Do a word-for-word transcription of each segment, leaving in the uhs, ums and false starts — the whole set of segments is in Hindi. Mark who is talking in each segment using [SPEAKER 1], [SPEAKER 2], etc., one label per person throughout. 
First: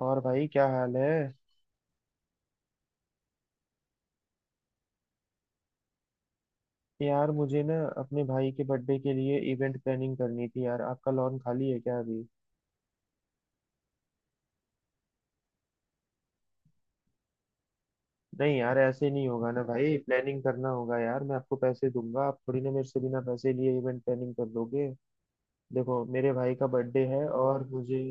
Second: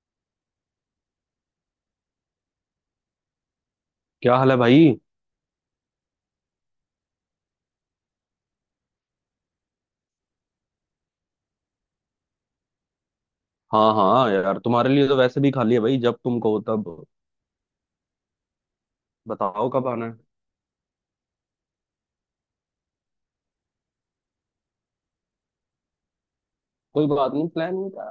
[SPEAKER 1] और भाई क्या हाल है।
[SPEAKER 2] क्या हाल है भाई।
[SPEAKER 1] यार मुझे ना अपने भाई के बर्थडे के लिए इवेंट प्लानिंग करनी थी। यार आपका लॉन खाली है क्या अभी?
[SPEAKER 2] हाँ हाँ यार, तुम्हारे लिए तो वैसे भी खाली है भाई, जब तुम कहो तब।
[SPEAKER 1] नहीं यार, ऐसे नहीं होगा ना
[SPEAKER 2] बताओ कब
[SPEAKER 1] भाई,
[SPEAKER 2] आना है।
[SPEAKER 1] प्लानिंग करना होगा। यार मैं आपको पैसे दूंगा, आप थोड़ी ना मेरे से बिना पैसे लिए इवेंट प्लानिंग कर दोगे। देखो मेरे भाई का बर्थडे
[SPEAKER 2] कोई
[SPEAKER 1] है
[SPEAKER 2] बात नहीं,
[SPEAKER 1] और
[SPEAKER 2] प्लान नहीं
[SPEAKER 1] मुझे।
[SPEAKER 2] था।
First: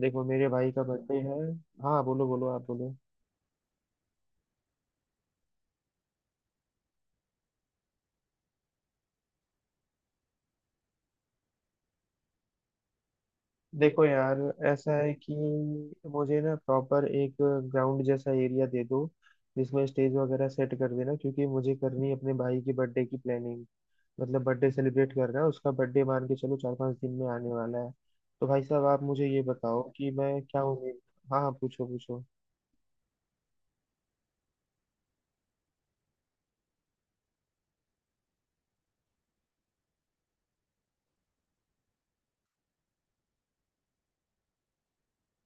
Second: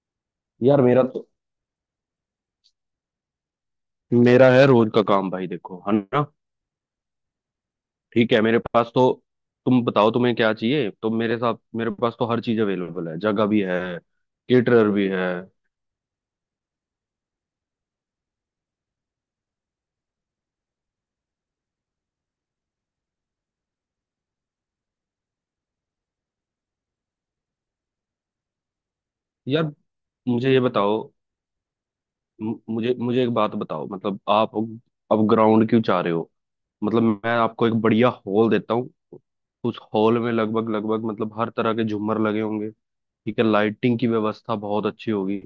[SPEAKER 1] देखो मेरे भाई
[SPEAKER 2] यार
[SPEAKER 1] का
[SPEAKER 2] मेरा
[SPEAKER 1] बर्थडे
[SPEAKER 2] तो
[SPEAKER 1] है। हाँ बोलो बोलो, आप बोलो।
[SPEAKER 2] मेरा है रोज का काम भाई, देखो है ना। ठीक है, मेरे पास तो तुम बताओ तुम्हें क्या चाहिए, तो मेरे साथ मेरे पास तो हर चीज अवेलेबल है, जगह भी है,
[SPEAKER 1] देखो यार,
[SPEAKER 2] केटरर
[SPEAKER 1] ऐसा
[SPEAKER 2] भी
[SPEAKER 1] है
[SPEAKER 2] है।
[SPEAKER 1] कि मुझे ना प्रॉपर एक ग्राउंड जैसा एरिया दे दो, जिसमें स्टेज वगैरह सेट कर देना, क्योंकि मुझे करनी है अपने भाई की बर्थडे की प्लानिंग। मतलब बर्थडे सेलिब्रेट कर रहा है, उसका बर्थडे मान के चलो चार पांच दिन में आने वाला है। तो भाई साहब आप मुझे ये
[SPEAKER 2] यार
[SPEAKER 1] बताओ कि मैं
[SPEAKER 2] मुझे ये
[SPEAKER 1] क्या उम्मीद।
[SPEAKER 2] बताओ,
[SPEAKER 1] हाँ हाँ, पूछो पूछो।
[SPEAKER 2] मु- मुझे मुझे एक बात बताओ, मतलब आप अब ग्राउंड क्यों चाह रहे हो? मतलब मैं आपको एक बढ़िया हॉल देता हूँ, उस हॉल में लगभग लगभग मतलब हर तरह के झूमर लगे होंगे। ठीक है, लाइटिंग की व्यवस्था बहुत अच्छी होगी,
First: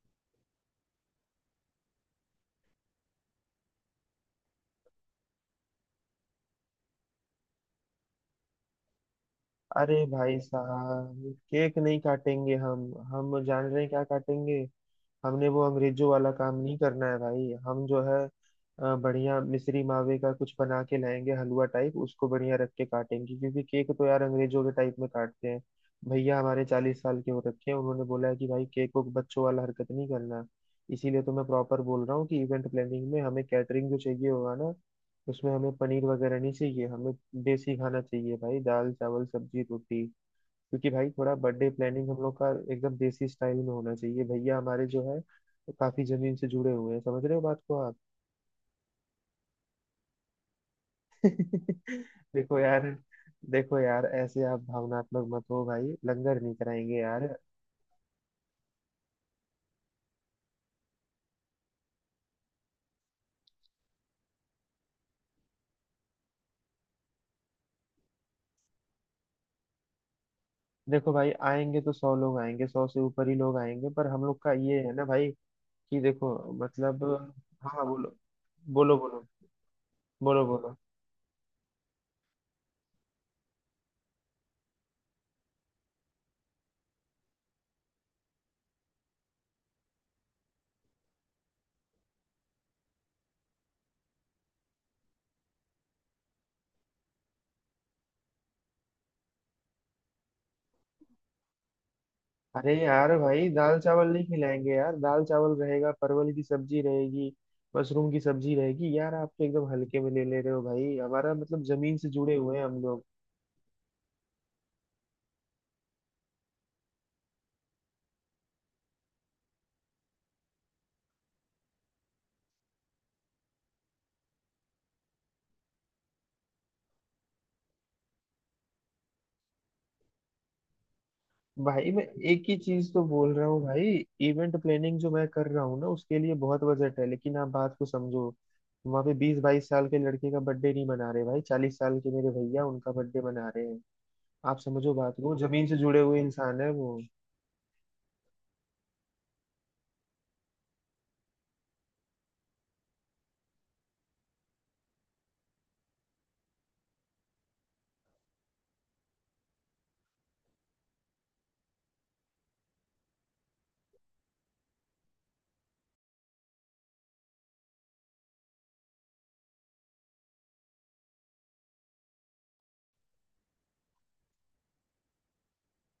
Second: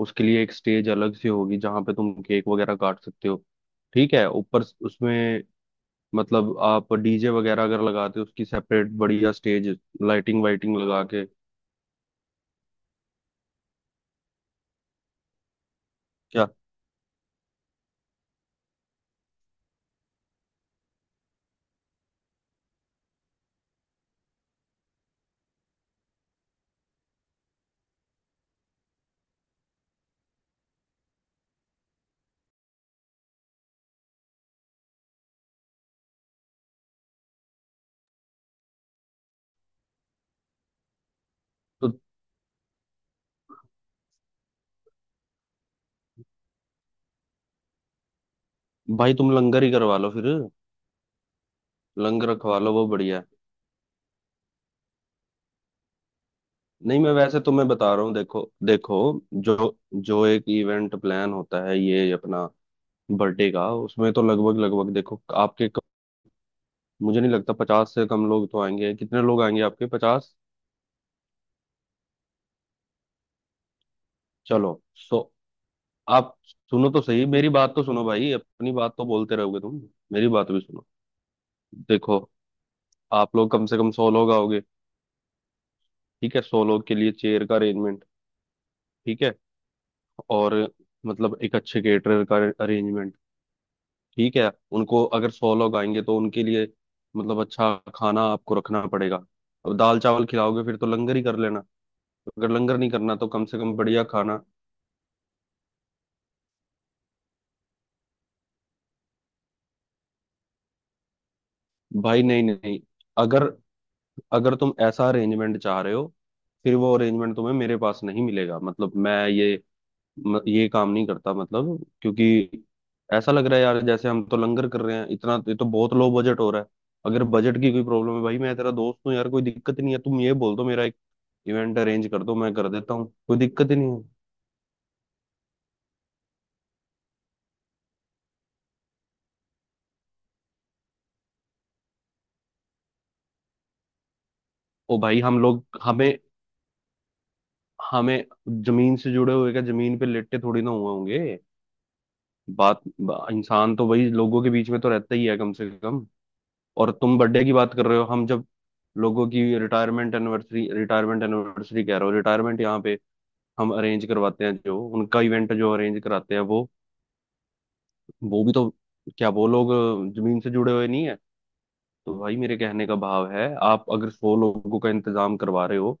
[SPEAKER 2] उसके लिए एक स्टेज अलग से होगी जहाँ पे तुम केक वगैरह काट सकते हो। ठीक है, ऊपर स- उसमें मतलब आप डीजे वगैरह अगर लगाते हो उसकी सेपरेट बढ़िया स्टेज,
[SPEAKER 1] अरे भाई
[SPEAKER 2] लाइटिंग वाइटिंग लगा के।
[SPEAKER 1] साहब, केक नहीं काटेंगे हम। हम जान रहे हैं क्या काटेंगे। हमने वो अंग्रेजों वाला
[SPEAKER 2] क्या?
[SPEAKER 1] काम नहीं करना है भाई, हम जो है अ, बढ़िया मिश्री मावे का कुछ बना के लाएंगे हलवा टाइप, उसको बढ़िया रख के काटेंगे, क्योंकि केक तो यार अंग्रेजों के टाइप में काटते हैं। भैया हमारे चालीस साल के हो रखे हैं, उन्होंने बोला है कि भाई, केक को बच्चों वाला हरकत नहीं करना। इसीलिए तो मैं प्रॉपर बोल रहा हूँ कि इवेंट प्लानिंग में हमें कैटरिंग जो चाहिए होगा ना, उसमें हमें पनीर वगैरह नहीं चाहिए, हमें देसी खाना चाहिए भाई, दाल चावल सब्जी रोटी। क्योंकि भाई थोड़ा बर्थडे
[SPEAKER 2] तो
[SPEAKER 1] प्लानिंग हम लोग का एकदम देसी स्टाइल में होना चाहिए, भैया हमारे जो है काफी जमीन से जुड़े हुए हैं, समझ रहे हो बात को आप?
[SPEAKER 2] भाई तुम लंगर ही करवा लो फिर, लंगर
[SPEAKER 1] देखो
[SPEAKER 2] रखवा लो,
[SPEAKER 1] यार।
[SPEAKER 2] वो बढ़िया है।
[SPEAKER 1] देखो यार, ऐसे आप भावनात्मक मत हो भाई, लंगर नहीं कराएंगे
[SPEAKER 2] नहीं, मैं
[SPEAKER 1] यार।
[SPEAKER 2] वैसे तुम्हें बता रहा हूँ, देखो देखो जो जो एक इवेंट प्लान होता है ये अपना बर्थडे का, उसमें तो लगभग लगभग देखो आपके क- मुझे नहीं लगता पचास से कम लोग तो आएंगे। कितने लोग आएंगे आपके? पचास।
[SPEAKER 1] देखो भाई, आएंगे तो सौ लोग आएंगे, सौ से ऊपर ही लोग आएंगे, पर हम लोग का ये
[SPEAKER 2] चलो
[SPEAKER 1] है ना
[SPEAKER 2] सो,
[SPEAKER 1] भाई कि देखो।
[SPEAKER 2] आप सुनो तो
[SPEAKER 1] मतलब।
[SPEAKER 2] सही, मेरी बात तो
[SPEAKER 1] हाँ
[SPEAKER 2] सुनो
[SPEAKER 1] बोलो
[SPEAKER 2] भाई, अपनी बात
[SPEAKER 1] बोलो,
[SPEAKER 2] तो
[SPEAKER 1] बोलो
[SPEAKER 2] बोलते रहोगे तुम, मेरी
[SPEAKER 1] बोलो
[SPEAKER 2] बात भी
[SPEAKER 1] बोलो।
[SPEAKER 2] सुनो। देखो, आप लोग कम से कम सौ लोग आओगे। ठीक है, सौ लोग के लिए चेयर का अरेंजमेंट। ठीक है, और मतलब एक अच्छे केटरर का अरेंजमेंट। ठीक है, उनको अगर सौ लोग आएंगे तो उनके लिए मतलब अच्छा खाना आपको रखना पड़ेगा। अब दाल चावल खिलाओगे फिर तो लंगर ही कर लेना, अगर
[SPEAKER 1] अरे
[SPEAKER 2] लंगर नहीं करना
[SPEAKER 1] यार
[SPEAKER 2] तो कम
[SPEAKER 1] भाई,
[SPEAKER 2] से कम
[SPEAKER 1] दाल
[SPEAKER 2] बढ़िया
[SPEAKER 1] चावल नहीं
[SPEAKER 2] खाना।
[SPEAKER 1] खिलाएंगे यार, दाल चावल रहेगा, परवल की सब्जी रहेगी, मशरूम की सब्जी रहेगी। यार आप तो एकदम हल्के में ले ले रहे हो भाई, हमारा मतलब जमीन से
[SPEAKER 2] भाई
[SPEAKER 1] जुड़े
[SPEAKER 2] नहीं
[SPEAKER 1] हुए हैं
[SPEAKER 2] नहीं,
[SPEAKER 1] हम लोग।
[SPEAKER 2] अगर अगर तुम ऐसा अरेंजमेंट चाह रहे हो फिर वो अरेंजमेंट तुम्हें मेरे पास नहीं मिलेगा, मतलब मैं ये म, ये काम नहीं करता, मतलब क्योंकि ऐसा लग रहा है यार जैसे हम तो लंगर कर रहे हैं इतना, ये तो बहुत लो बजट हो रहा है। अगर बजट की कोई प्रॉब्लम है भाई, मैं तेरा दोस्त हूँ यार, कोई दिक्कत नहीं है, तुम ये बोल दो मेरा एक इवेंट
[SPEAKER 1] भाई मैं
[SPEAKER 2] अरेंज कर दो,
[SPEAKER 1] एक
[SPEAKER 2] मैं
[SPEAKER 1] ही
[SPEAKER 2] कर
[SPEAKER 1] चीज
[SPEAKER 2] देता
[SPEAKER 1] तो
[SPEAKER 2] हूँ,
[SPEAKER 1] बोल
[SPEAKER 2] कोई
[SPEAKER 1] रहा हूँ
[SPEAKER 2] दिक्कत ही
[SPEAKER 1] भाई,
[SPEAKER 2] नहीं है।
[SPEAKER 1] इवेंट प्लानिंग जो मैं कर रहा हूँ ना उसके लिए बहुत बजट है, लेकिन आप बात को समझो। वहाँ पे बीस बाईस साल के लड़के का बर्थडे नहीं मना रहे भाई, चालीस साल के मेरे भैया, उनका बर्थडे मना रहे हैं। आप समझो
[SPEAKER 2] ओ
[SPEAKER 1] बात
[SPEAKER 2] भाई,
[SPEAKER 1] को,
[SPEAKER 2] हम
[SPEAKER 1] जमीन से
[SPEAKER 2] लोग
[SPEAKER 1] जुड़े
[SPEAKER 2] हमें
[SPEAKER 1] हुए इंसान है वो।
[SPEAKER 2] हमें जमीन से जुड़े हुए क्या, जमीन पे लेटे थोड़ी ना हुए होंगे। बात बा, इंसान तो वही लोगों के बीच में तो रहता ही है कम से कम। और तुम बर्थडे की बात कर रहे हो, हम जब लोगों की रिटायरमेंट एनिवर्सरी, रिटायरमेंट एनिवर्सरी कह रहा हूँ, रिटायरमेंट यहाँ पे हम अरेंज करवाते हैं, जो उनका इवेंट जो अरेंज कराते हैं वो वो भी तो, क्या वो लोग जमीन से जुड़े हुए नहीं है? तो भाई मेरे कहने का भाव है, आप अगर सौ लोगों का इंतजाम करवा रहे हो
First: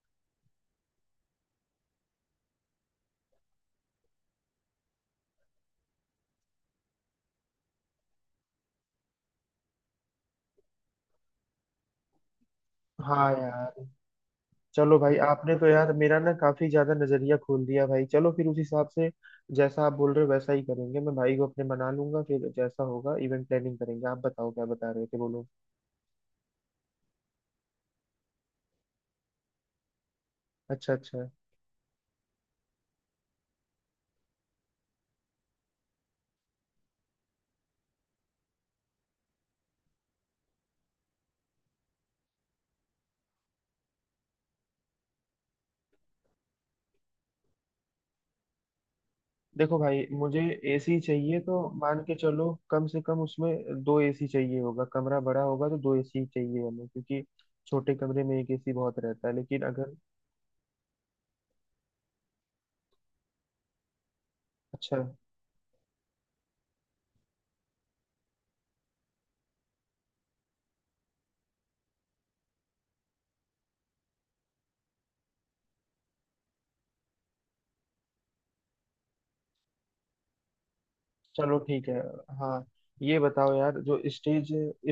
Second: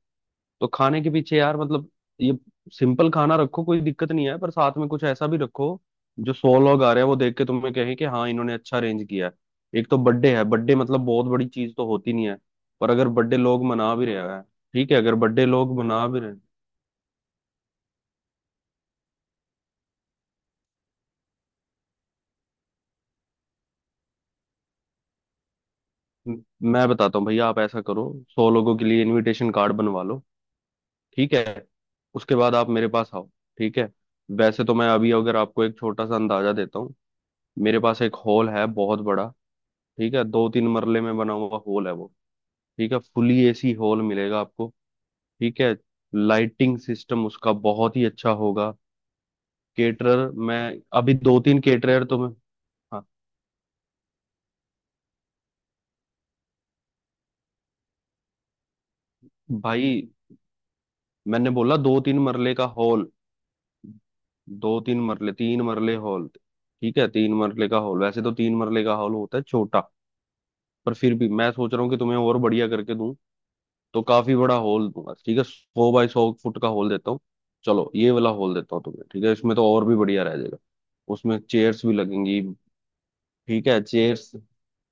[SPEAKER 2] तो खाने के पीछे यार मतलब ये सिंपल खाना रखो कोई दिक्कत नहीं है, पर साथ में कुछ ऐसा भी रखो जो सौ लोग आ रहे हैं वो देख के तुम्हें कहें कि हाँ इन्होंने अच्छा अरेंज किया है। एक तो बर्थडे है, बर्थडे मतलब बहुत बड़ी चीज तो होती नहीं है, पर अगर
[SPEAKER 1] हाँ
[SPEAKER 2] बर्थडे लोग
[SPEAKER 1] यार।
[SPEAKER 2] मना भी रहे हैं। ठीक है,
[SPEAKER 1] चलो
[SPEAKER 2] अगर
[SPEAKER 1] भाई,
[SPEAKER 2] बर्थडे
[SPEAKER 1] आपने तो
[SPEAKER 2] लोग
[SPEAKER 1] यार
[SPEAKER 2] मना
[SPEAKER 1] मेरा
[SPEAKER 2] भी रहे
[SPEAKER 1] ना
[SPEAKER 2] हैं।
[SPEAKER 1] काफी ज्यादा नजरिया खोल दिया भाई, चलो फिर उस हिसाब से जैसा आप बोल रहे हो वैसा ही करेंगे, मैं भाई को अपने मना लूंगा फिर, जैसा होगा इवेंट प्लानिंग करेंगे। आप बताओ क्या बता रहे थे, बोलो।
[SPEAKER 2] मैं बताता हूँ भैया, आप ऐसा करो, सौ लोगों के लिए इनविटेशन कार्ड बनवा लो।
[SPEAKER 1] अच्छा अच्छा।
[SPEAKER 2] ठीक है, उसके बाद आप मेरे पास आओ। ठीक है, वैसे तो मैं अभी अगर आपको एक छोटा सा अंदाजा देता हूँ, मेरे पास एक हॉल है बहुत बड़ा। ठीक है, दो तीन मरले में बना हुआ हॉल है वो। ठीक है, फुली एसी हॉल मिलेगा आपको। ठीक है, लाइटिंग सिस्टम उसका बहुत ही अच्छा होगा।
[SPEAKER 1] देखो भाई,
[SPEAKER 2] केटरर
[SPEAKER 1] मुझे
[SPEAKER 2] मैं
[SPEAKER 1] एसी
[SPEAKER 2] अभी, दो
[SPEAKER 1] चाहिए तो
[SPEAKER 2] तीन
[SPEAKER 1] मान
[SPEAKER 2] केटरर
[SPEAKER 1] के
[SPEAKER 2] तो मैं,
[SPEAKER 1] चलो कम से
[SPEAKER 2] हाँ,
[SPEAKER 1] कम उसमें दो एसी चाहिए होगा, कमरा बड़ा होगा तो दो एसी चाहिए हमें, क्योंकि छोटे कमरे में एक एसी बहुत रहता है, लेकिन अगर।
[SPEAKER 2] भाई मैंने बोला दो तीन मरले का हॉल, दो
[SPEAKER 1] अच्छा,
[SPEAKER 2] तीन मरले, तीन मरले हॉल। ठीक है, तीन मरले का हॉल, वैसे तो तीन मरले का हॉल होता है छोटा, पर फिर भी मैं सोच रहा हूँ कि तुम्हें और बढ़िया करके दूं, तो काफी बड़ा होल दूंगा। ठीक है, सौ बाय सौ फुट का होल देता हूँ। चलो ये वाला होल देता हूँ तुम्हें। ठीक है, इसमें तो और भी बढ़िया रह जाएगा, उसमें
[SPEAKER 1] चलो
[SPEAKER 2] चेयर्स
[SPEAKER 1] ठीक
[SPEAKER 2] भी
[SPEAKER 1] है।
[SPEAKER 2] लगेंगी।
[SPEAKER 1] हाँ, ये बताओ
[SPEAKER 2] ठीक
[SPEAKER 1] यार,
[SPEAKER 2] है,
[SPEAKER 1] जो
[SPEAKER 2] चेयर्स,
[SPEAKER 1] स्टेज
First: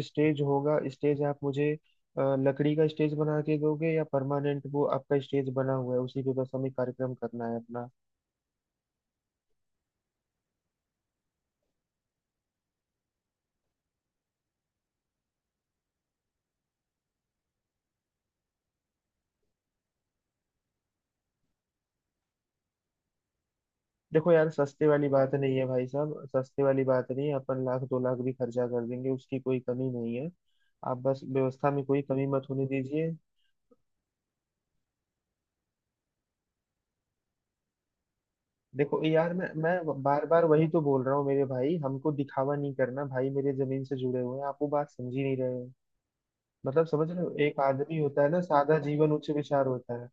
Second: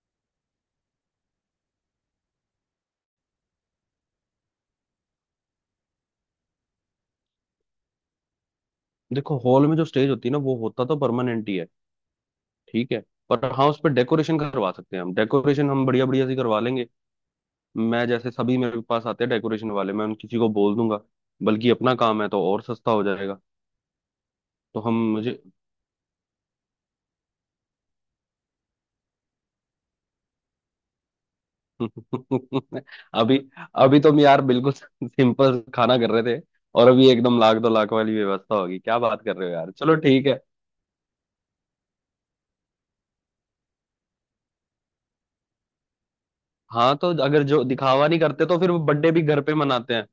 [SPEAKER 1] स्टेज होगा, स्टेज आप मुझे अ, लकड़ी का स्टेज बना के दोगे, या परमानेंट वो आपका स्टेज बना हुआ है उसी पे बस हमें कार्यक्रम करना है अपना?
[SPEAKER 2] देखो हॉल में जो स्टेज होती है ना वो होता तो परमानेंट ही है। ठीक है, पर हाँ उस पर डेकोरेशन करवा सकते हैं हम, डेकोरेशन हम बढ़िया बढ़िया सी करवा लेंगे, मैं जैसे सभी मेरे पास आते हैं डेकोरेशन वाले, मैं उन किसी को बोल दूंगा, बल्कि अपना काम है तो और सस्ता हो जाएगा।
[SPEAKER 1] देखो यार,
[SPEAKER 2] तो
[SPEAKER 1] सस्ते
[SPEAKER 2] हम,
[SPEAKER 1] वाली बात
[SPEAKER 2] मुझे
[SPEAKER 1] नहीं है भाई साहब, सस्ते वाली बात नहीं है, अपन लाख दो लाख भी खर्चा कर देंगे, उसकी कोई कमी नहीं है। आप बस व्यवस्था में कोई कमी मत होने दीजिए।
[SPEAKER 2] अभी अभी तुम यार बिल्कुल सिंपल खाना कर रहे थे, और अभी एकदम लाख दो लाख वाली व्यवस्था होगी, क्या
[SPEAKER 1] देखो
[SPEAKER 2] बात
[SPEAKER 1] यार,
[SPEAKER 2] कर
[SPEAKER 1] मैं
[SPEAKER 2] रहे हो यार? चलो
[SPEAKER 1] मैं बार
[SPEAKER 2] ठीक है।
[SPEAKER 1] बार वही तो बोल रहा हूँ मेरे भाई, हमको दिखावा नहीं करना भाई मेरे, जमीन से जुड़े हुए हैं, आप वो बात समझ ही नहीं रहे हो। मतलब
[SPEAKER 2] हाँ तो
[SPEAKER 1] समझ रहे हो,
[SPEAKER 2] अगर
[SPEAKER 1] एक
[SPEAKER 2] जो
[SPEAKER 1] आदमी
[SPEAKER 2] दिखावा नहीं
[SPEAKER 1] होता है ना,
[SPEAKER 2] करते तो फिर
[SPEAKER 1] सादा
[SPEAKER 2] वो बर्थडे
[SPEAKER 1] जीवन
[SPEAKER 2] भी
[SPEAKER 1] उच्च
[SPEAKER 2] घर पे
[SPEAKER 1] विचार
[SPEAKER 2] मनाते
[SPEAKER 1] होता
[SPEAKER 2] हैं,
[SPEAKER 1] है।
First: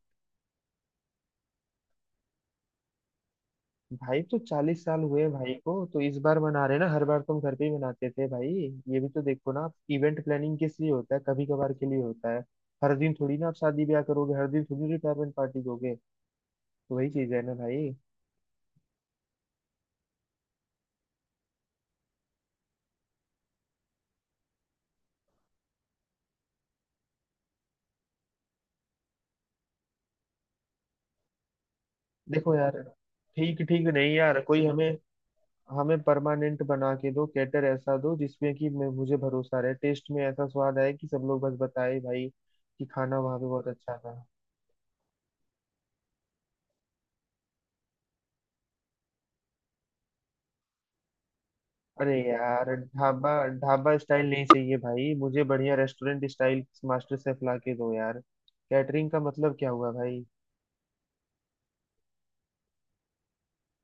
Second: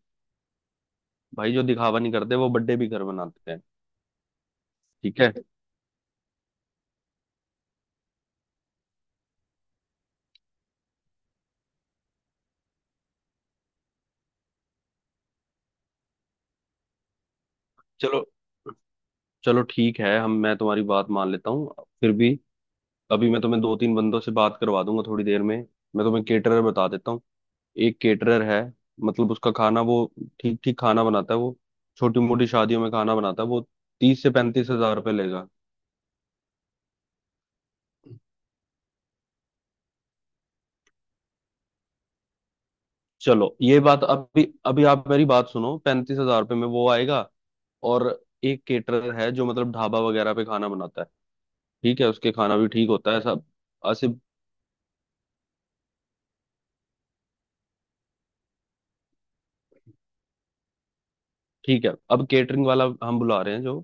[SPEAKER 2] भाई जो दिखावा नहीं करते वो बर्थडे भी घर मनाते हैं।
[SPEAKER 1] भाई तो चालीस साल
[SPEAKER 2] ठीक
[SPEAKER 1] हुए हैं
[SPEAKER 2] है,
[SPEAKER 1] भाई को, तो इस बार मना रहे ना, हर बार तुम घर पे ही मनाते थे भाई। ये भी तो देखो ना, आप इवेंट प्लानिंग किस लिए होता है, कभी कभार के लिए होता है। हर दिन थोड़ी ना आप शादी ब्याह करोगे, हर दिन थोड़ी रिटायरमेंट पार्टी दोगे, तो वही चीज है ना भाई।
[SPEAKER 2] चलो, चलो ठीक है हम, मैं तुम्हारी बात मान लेता हूँ, फिर भी अभी मैं तुम्हें दो तीन बंदों से बात करवा दूंगा थोड़ी देर में, मैं तुम्हें केटरर बता देता हूँ। एक केटरर है, मतलब उसका खाना वो ठीक ठीक खाना बनाता है वो, छोटी मोटी
[SPEAKER 1] देखो यार,
[SPEAKER 2] शादियों में खाना बनाता है
[SPEAKER 1] ठीक
[SPEAKER 2] वो,
[SPEAKER 1] ठीक नहीं
[SPEAKER 2] तीस से
[SPEAKER 1] यार, कोई
[SPEAKER 2] पैंतीस हजार
[SPEAKER 1] हमें।
[SPEAKER 2] रुपये लेगा।
[SPEAKER 1] हमें परमानेंट बना के दो कैटर, ऐसा दो जिसमें कि मैं- मुझे भरोसा रहे, टेस्ट में ऐसा स्वाद आए कि सब लोग बस बताए भाई, कि खाना वहां पे
[SPEAKER 2] चलो
[SPEAKER 1] बहुत
[SPEAKER 2] ये
[SPEAKER 1] अच्छा
[SPEAKER 2] बात,
[SPEAKER 1] था।
[SPEAKER 2] अभी अभी आप मेरी बात सुनो, पैंतीस हजार रुपये में वो आएगा। और एक केटरर है जो मतलब ढाबा वगैरह पे खाना बनाता है, ठीक है
[SPEAKER 1] अरे
[SPEAKER 2] उसके खाना भी
[SPEAKER 1] यार,
[SPEAKER 2] ठीक होता है
[SPEAKER 1] ढाबा।
[SPEAKER 2] सब
[SPEAKER 1] ढाबा
[SPEAKER 2] ऐसे।
[SPEAKER 1] स्टाइल नहीं चाहिए भाई, मुझे बढ़िया रेस्टोरेंट स्टाइल, मास्टर शेफ ला के दो यार। कैटरिंग का मतलब क्या हुआ भाई?
[SPEAKER 2] ठीक है, अब केटरिंग वाला हम बुला रहे हैं जो,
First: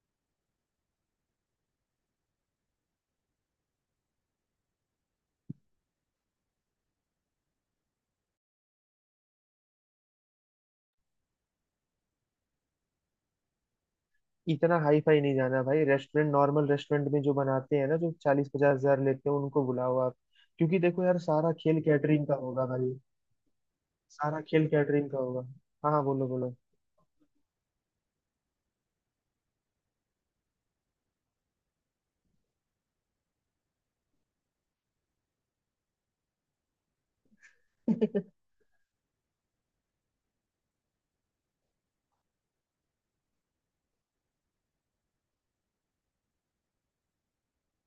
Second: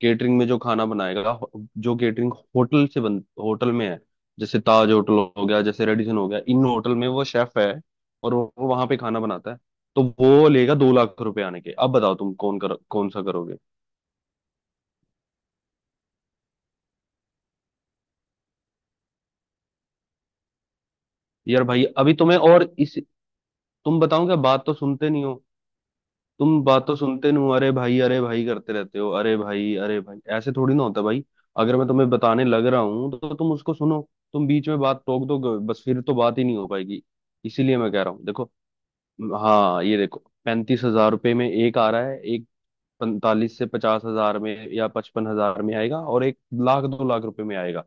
[SPEAKER 2] केटरिंग में जो खाना बनाएगा, हो- जो केटरिंग होटल से, बन होटल में है जैसे ताज होटल हो गया, जैसे रेडिसन हो गया, इन होटल में वो शेफ है और वो वो वहां पे खाना बनाता है, तो वो लेगा दो लाख रुपए आने के। अब बताओ तुम कौन कर कौन सा करोगे?
[SPEAKER 1] इतना हाई फाई नहीं जाना भाई, रेस्टोरेंट, नॉर्मल रेस्टोरेंट में जो बनाते हैं ना, जो चालीस पचास हजार लेते हैं, उनको बुलाओ आप। क्योंकि देखो यार, सारा
[SPEAKER 2] यार
[SPEAKER 1] खेल
[SPEAKER 2] भाई अभी
[SPEAKER 1] कैटरिंग का
[SPEAKER 2] तुम्हें और
[SPEAKER 1] होगा भाई,
[SPEAKER 2] इस, तुम बताओ क्या,
[SPEAKER 1] सारा
[SPEAKER 2] बात
[SPEAKER 1] खेल
[SPEAKER 2] तो सुनते
[SPEAKER 1] कैटरिंग का
[SPEAKER 2] नहीं हो,
[SPEAKER 1] होगा। हाँ हाँ बोलो बोलो।
[SPEAKER 2] तुम बात तो सुनते नहीं हो, अरे भाई अरे भाई करते रहते हो, अरे भाई अरे भाई ऐसे थोड़ी ना होता भाई। अगर मैं तुम्हें बताने लग रहा हूँ तो तुम उसको सुनो, तुम बीच में बात टोक दो, बस फिर तो बात ही नहीं हो पाएगी। इसीलिए मैं कह रहा हूँ, देखो, हाँ ये देखो, पैंतीस हजार रुपये में एक आ रहा है, एक पैंतालीस से पचास हजार में या पचपन हजार में आएगा, और एक लाख दो लाख रुपए में आएगा।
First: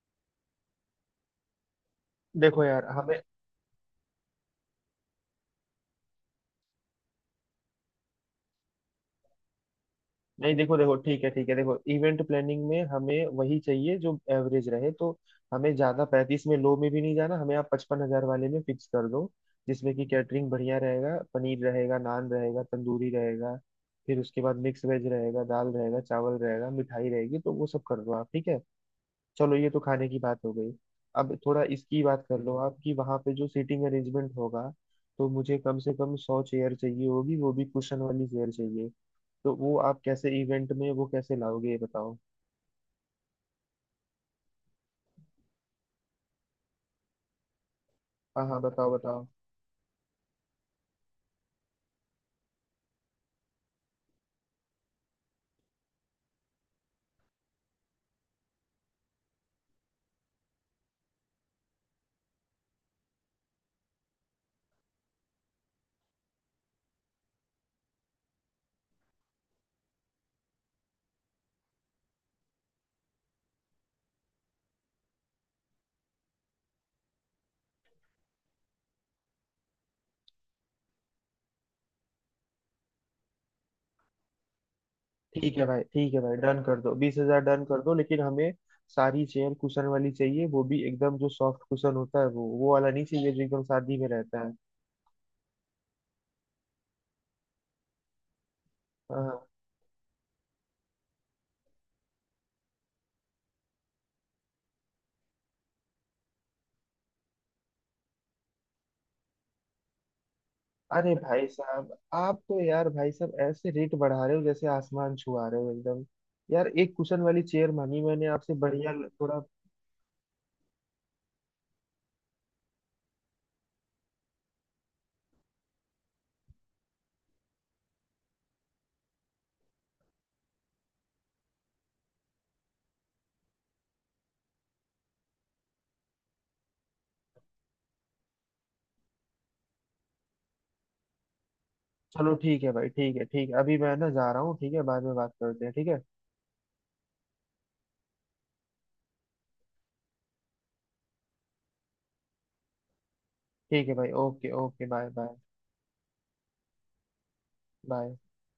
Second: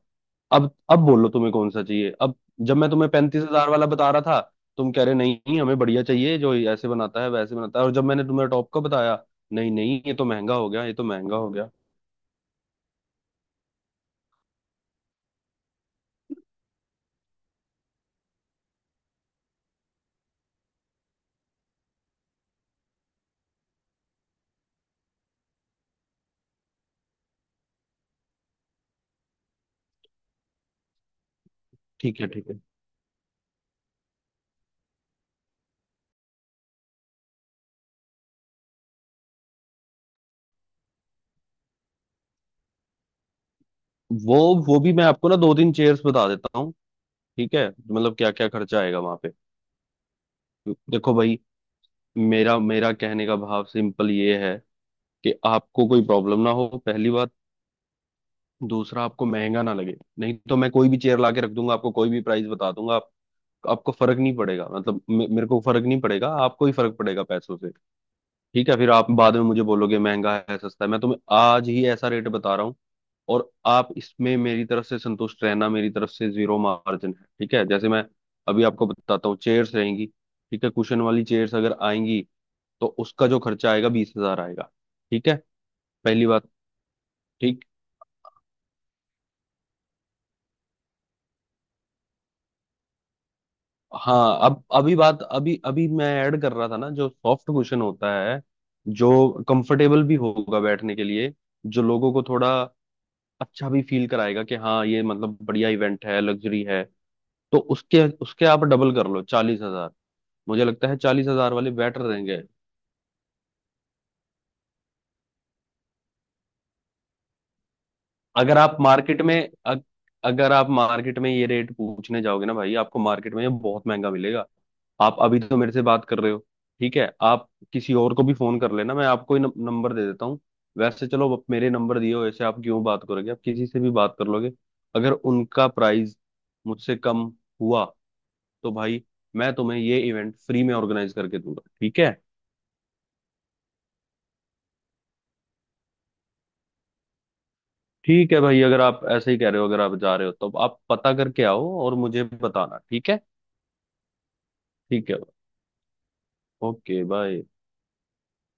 [SPEAKER 2] अब अब बोलो तुम्हें कौन सा चाहिए अब?
[SPEAKER 1] देखो
[SPEAKER 2] जब
[SPEAKER 1] यार
[SPEAKER 2] मैं तुम्हें
[SPEAKER 1] हमें।
[SPEAKER 2] पैंतीस हजार वाला बता रहा था, तुम कह रहे नहीं हमें बढ़िया चाहिए जो ऐसे बनाता है वैसे बनाता है, और जब मैंने तुम्हें टॉप का बताया, नहीं नहीं ये तो
[SPEAKER 1] नहीं,
[SPEAKER 2] महंगा हो
[SPEAKER 1] देखो
[SPEAKER 2] गया, ये
[SPEAKER 1] देखो,
[SPEAKER 2] तो
[SPEAKER 1] ठीक है
[SPEAKER 2] महंगा
[SPEAKER 1] ठीक
[SPEAKER 2] हो
[SPEAKER 1] है,
[SPEAKER 2] गया।
[SPEAKER 1] देखो इवेंट प्लानिंग में हमें वही चाहिए जो एवरेज रहे, तो हमें ज्यादा पैंतीस में लो में भी नहीं जाना, हमें आप पचपन हजार वाले में फिक्स कर दो, जिसमें कि कैटरिंग बढ़िया रहेगा, पनीर रहेगा, नान रहेगा, तंदूरी रहेगा, फिर उसके बाद मिक्स वेज रहेगा, दाल रहेगा, चावल रहेगा, मिठाई रहेगी, तो वो सब कर दो आप, ठीक है। चलो ये तो खाने की बात हो गई। अब थोड़ा इसकी
[SPEAKER 2] ठीक
[SPEAKER 1] बात
[SPEAKER 2] है
[SPEAKER 1] कर
[SPEAKER 2] ठीक
[SPEAKER 1] लो
[SPEAKER 2] है,
[SPEAKER 1] आप, कि वहाँ पे जो सीटिंग अरेंजमेंट होगा, तो मुझे कम से कम सौ चेयर चाहिए होगी, वो भी कुशन वाली चेयर चाहिए, तो वो आप कैसे इवेंट में वो कैसे लाओगे ये बताओ?
[SPEAKER 2] वो वो भी मैं आपको ना दो तीन चेयर्स बता देता हूँ। ठीक है, मतलब क्या
[SPEAKER 1] हाँ
[SPEAKER 2] क्या
[SPEAKER 1] हाँ,
[SPEAKER 2] खर्चा
[SPEAKER 1] बताओ
[SPEAKER 2] आएगा वहां
[SPEAKER 1] बताओ।
[SPEAKER 2] पे। देखो भाई, मेरा मेरा कहने का भाव सिंपल ये है कि आपको कोई प्रॉब्लम ना हो, पहली बात। दूसरा, आपको महंगा ना लगे, नहीं तो मैं कोई भी चेयर लाके रख दूंगा आपको, कोई भी प्राइस बता दूंगा, आप, आपको फर्क नहीं पड़ेगा, मतलब मे- मेरे को फर्क नहीं पड़ेगा, आपको ही फर्क पड़ेगा पैसों से। ठीक है, फिर आप बाद में मुझे बोलोगे महंगा है सस्ता है, मैं तुम्हें आज ही ऐसा रेट बता रहा हूँ, और आप इसमें मेरी तरफ से संतुष्ट रहना, मेरी तरफ से जीरो मार्जिन है। ठीक है, जैसे मैं अभी आपको बताता हूँ, चेयर्स रहेंगी। ठीक है, कुशन वाली चेयर्स अगर आएंगी तो उसका जो खर्चा आएगा बीस हजार आएगा। ठीक है,
[SPEAKER 1] ठीक है भाई, ठीक है
[SPEAKER 2] पहली
[SPEAKER 1] भाई,
[SPEAKER 2] बात।
[SPEAKER 1] डन कर दो, बीस हजार डन
[SPEAKER 2] ठीक।
[SPEAKER 1] कर दो, लेकिन हमें सारी चेयर कुशन वाली चाहिए, वो भी एकदम जो सॉफ्ट कुशन होता है, वो वो वाला नहीं चाहिए जो एकदम शादी में
[SPEAKER 2] हाँ,
[SPEAKER 1] रहता है।
[SPEAKER 2] अब अभी बात, अभी अभी मैं ऐड कर रहा था ना जो सॉफ्ट कुशन होता है,
[SPEAKER 1] हाँ
[SPEAKER 2] जो
[SPEAKER 1] हाँ।
[SPEAKER 2] कंफर्टेबल भी होगा बैठने के लिए, जो लोगों को थोड़ा अच्छा भी फील कराएगा कि हाँ ये मतलब बढ़िया इवेंट है, लग्जरी है। तो उसके उसके आप डबल कर लो चालीस हजार, मुझे लगता है
[SPEAKER 1] अरे
[SPEAKER 2] चालीस
[SPEAKER 1] भाई
[SPEAKER 2] हजार वाले
[SPEAKER 1] साहब,
[SPEAKER 2] बेटर
[SPEAKER 1] आप
[SPEAKER 2] रहेंगे।
[SPEAKER 1] तो यार भाई साहब ऐसे रेट बढ़ा रहे हो जैसे आसमान छुआ रहे हो एकदम, यार एक कुशन वाली चेयर मांगी मैंने आपसे
[SPEAKER 2] अगर आप
[SPEAKER 1] बढ़िया
[SPEAKER 2] मार्केट में,
[SPEAKER 1] थोड़ा।
[SPEAKER 2] अग, अगर आप मार्केट में ये रेट पूछने जाओगे ना भाई, आपको मार्केट में ये बहुत महंगा मिलेगा। आप अभी तो मेरे से बात कर रहे हो। ठीक है, आप किसी और को भी फोन कर लेना, मैं आपको ही नम- नंबर दे देता हूँ। वैसे चलो आप मेरे नंबर दिए हो, ऐसे आप क्यों बात करोगे, आप किसी से भी बात कर लोगे, अगर उनका प्राइस मुझसे कम हुआ, तो भाई मैं तुम्हें ये इवेंट फ्री में ऑर्गेनाइज करके दूंगा। ठीक है,
[SPEAKER 1] चलो ठीक है भाई, ठीक है ठीक है, अभी मैं ना जा रहा हूँ, ठीक है, बाद में बात करते हैं ठीक है।
[SPEAKER 2] ठीक है भाई, अगर आप ऐसे ही कह रहे हो, अगर आप जा रहे हो तो आप पता करके आओ और मुझे बताना। ठीक है,
[SPEAKER 1] ठीक है भाई, ओके ओके, बाय
[SPEAKER 2] ठीक है
[SPEAKER 1] बाय।
[SPEAKER 2] Okay bye.
[SPEAKER 1] बाय।